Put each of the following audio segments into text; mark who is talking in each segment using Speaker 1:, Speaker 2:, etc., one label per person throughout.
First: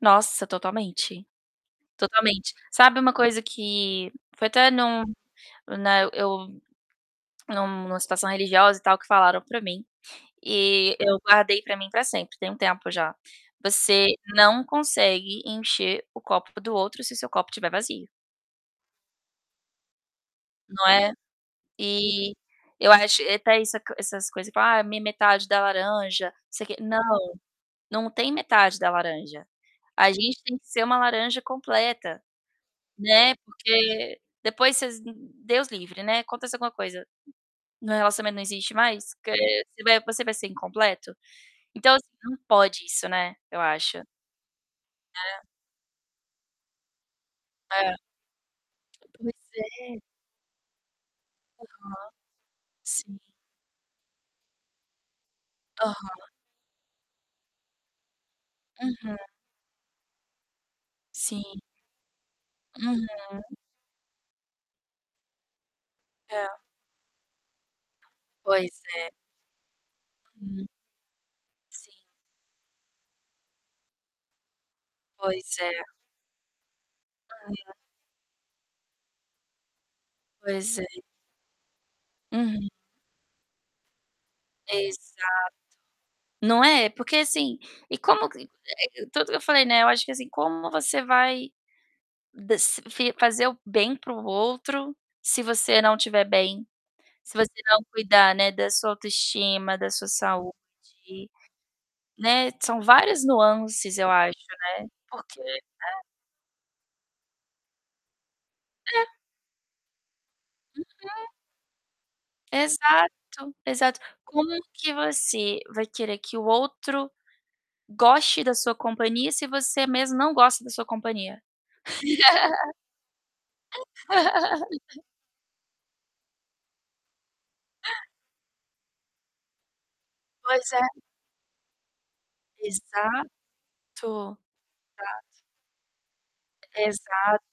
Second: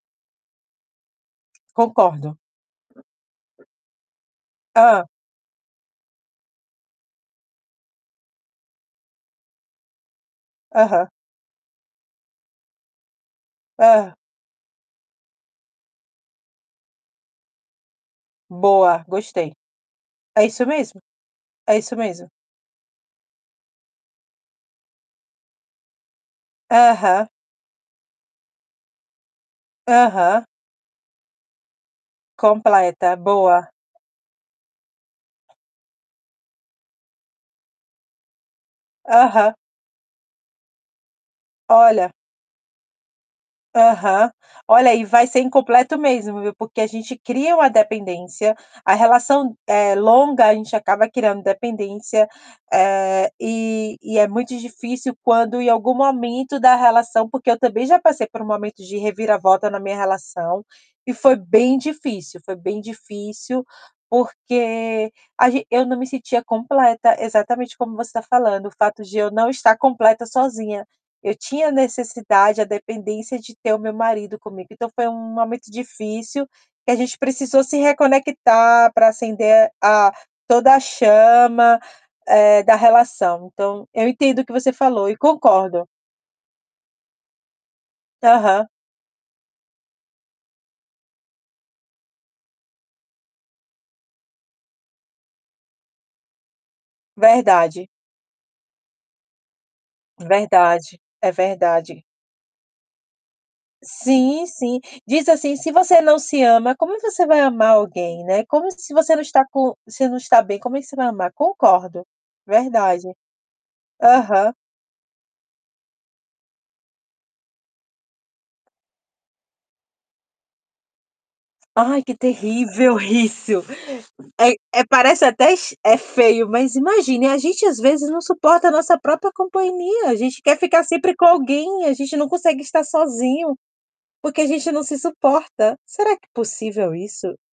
Speaker 1: Nossa, totalmente.
Speaker 2: Concordo.
Speaker 1: Totalmente. Sabe uma coisa que foi até num
Speaker 2: Hã.
Speaker 1: né, eu num em uma situação religiosa e tal, que falaram pra mim e
Speaker 2: Aham.
Speaker 1: eu guardei pra mim pra sempre, tem um tempo já: "Você
Speaker 2: Hã.
Speaker 1: não consegue encher o copo do outro se o seu copo tiver vazio".
Speaker 2: Boa, gostei. É isso
Speaker 1: Não
Speaker 2: mesmo.
Speaker 1: é?
Speaker 2: É isso mesmo.
Speaker 1: E eu acho e até isso co essas coisa, fala: "Ah, minha metade da laranja", não sei o quê. Não,
Speaker 2: Aham.
Speaker 1: não tem metade da laranja. A gente
Speaker 2: Aham.
Speaker 1: tem que ser uma laranja completa,
Speaker 2: Completa,
Speaker 1: né,
Speaker 2: boa.
Speaker 1: porque depois vocês Deus livre, né, acontece alguma coisa, o relacionamento não existe mais, que
Speaker 2: Aham.
Speaker 1: você vai você vai ser incompleto? Então assim,
Speaker 2: Olha.
Speaker 1: não pode isso, né, eu acho.
Speaker 2: Aham. Olha, e vai ser
Speaker 1: Né.
Speaker 2: incompleto mesmo, viu. Porque a gente cria uma
Speaker 1: É.
Speaker 2: dependência, a
Speaker 1: Pois
Speaker 2: relação, eh,
Speaker 1: é.
Speaker 2: longa a gente acaba criando
Speaker 1: Aham.
Speaker 2: dependência,
Speaker 1: Sim.
Speaker 2: eh, e e é muito difícil quando em algum
Speaker 1: Aham.
Speaker 2: momento da relação porque eu também já passei por um momento de
Speaker 1: Uhum.
Speaker 2: reviravolta na minha relação e foi
Speaker 1: Sim.
Speaker 2: bem difícil, foi bem
Speaker 1: Uhum.
Speaker 2: difícil, porque a ge eu não me sentia
Speaker 1: É.
Speaker 2: completa. Exatamente como você tá falando: o
Speaker 1: Pois
Speaker 2: fato
Speaker 1: é.
Speaker 2: de eu não estar completa
Speaker 1: Hum.
Speaker 2: sozinha. Eu tinha
Speaker 1: Sim.
Speaker 2: necessidade, a dependência, de ter o meu marido comigo. Então foi um
Speaker 1: Pois
Speaker 2: momento
Speaker 1: é.
Speaker 2: difícil, que a gente precisou
Speaker 1: [unintelligible]
Speaker 2: se reconectar pra acender a toda
Speaker 1: Pois
Speaker 2: a
Speaker 1: é.
Speaker 2: chama, eh,
Speaker 1: Uhum.
Speaker 2: da relação. Então eu entendo o que você falou e
Speaker 1: Exato.
Speaker 2: concordo.
Speaker 1: Não é? Porque assim, e como que
Speaker 2: Aham.
Speaker 1: e é tudo que eu falei, né, eu acho que assim, como você vai desa fi fazer o bem para o outro se você não tiver bem, se você não
Speaker 2: Verdade.
Speaker 1: cuidar, né, da sua autoestima, da sua
Speaker 2: Verdade,
Speaker 1: saúde,
Speaker 2: é verdade.
Speaker 1: né. São várias nuances, eu acho,
Speaker 2: Sim,
Speaker 1: né.
Speaker 2: sim. Diz
Speaker 1: Porque
Speaker 2: assim: "Se
Speaker 1: É.
Speaker 2: você não se ama, como você vai amar alguém, né. Como se você
Speaker 1: É.
Speaker 2: não está co se não está bem, como é que você vai
Speaker 1: Uhum.
Speaker 2: amar?" Concordo. Verdade.
Speaker 1: Exato, exato. Como
Speaker 2: Aham.
Speaker 1: que você vai querer que o outro goste da sua companhia se você mesmo não gosta da sua companhia?
Speaker 2: Ai que terrível isso. É é parece até es é feio, mas imagine, a gente às vezes não suporta nossa própria companhia. A gente quer
Speaker 1: Pois
Speaker 2: ficar
Speaker 1: é.
Speaker 2: sempre com alguém. A gente não consegue estar
Speaker 1: Exato.
Speaker 2: sozinho,
Speaker 1: Exato.
Speaker 2: porque a gente não se suporta. Será que é possível isso?
Speaker 1: Exato.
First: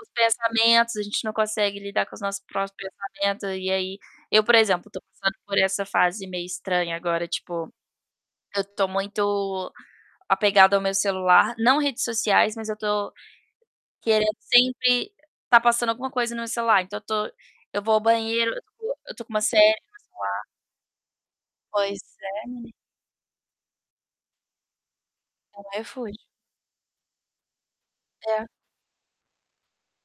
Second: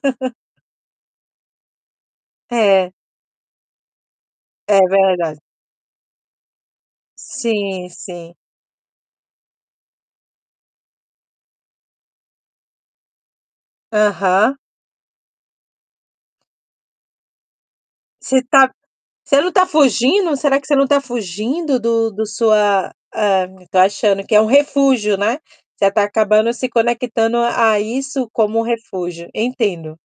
Speaker 1: Os pensamentos, a gente não consegue lidar com os nossos próprios
Speaker 2: É.
Speaker 1: pensamentos e aí eu, por
Speaker 2: É
Speaker 1: exemplo, tô passando
Speaker 2: verdade.
Speaker 1: por essa fase meio estranha agora, tipo,
Speaker 2: Sim, sim.
Speaker 1: eu tô muito apegada ao meu celular, não redes sociais, mas eu tô querendo
Speaker 2: Aham.
Speaker 1: sempre tá passando alguma coisa no meu celular. Então eu tô eu vou ao
Speaker 2: Você
Speaker 1: banheiro,
Speaker 2: tá
Speaker 1: eu tô com
Speaker 2: você
Speaker 1: uma
Speaker 2: não tá
Speaker 1: série no
Speaker 2: fugindo?
Speaker 1: celular.
Speaker 2: Será que você não tá fugindo
Speaker 1: Pois
Speaker 2: do do
Speaker 1: é, menina.
Speaker 2: sua ah tô achando que é um refúgio, né.
Speaker 1: É um
Speaker 2: Você tá
Speaker 1: refúgio.
Speaker 2: acabando se conectando a a isso
Speaker 1: É.
Speaker 2: como refúgio. Entendo.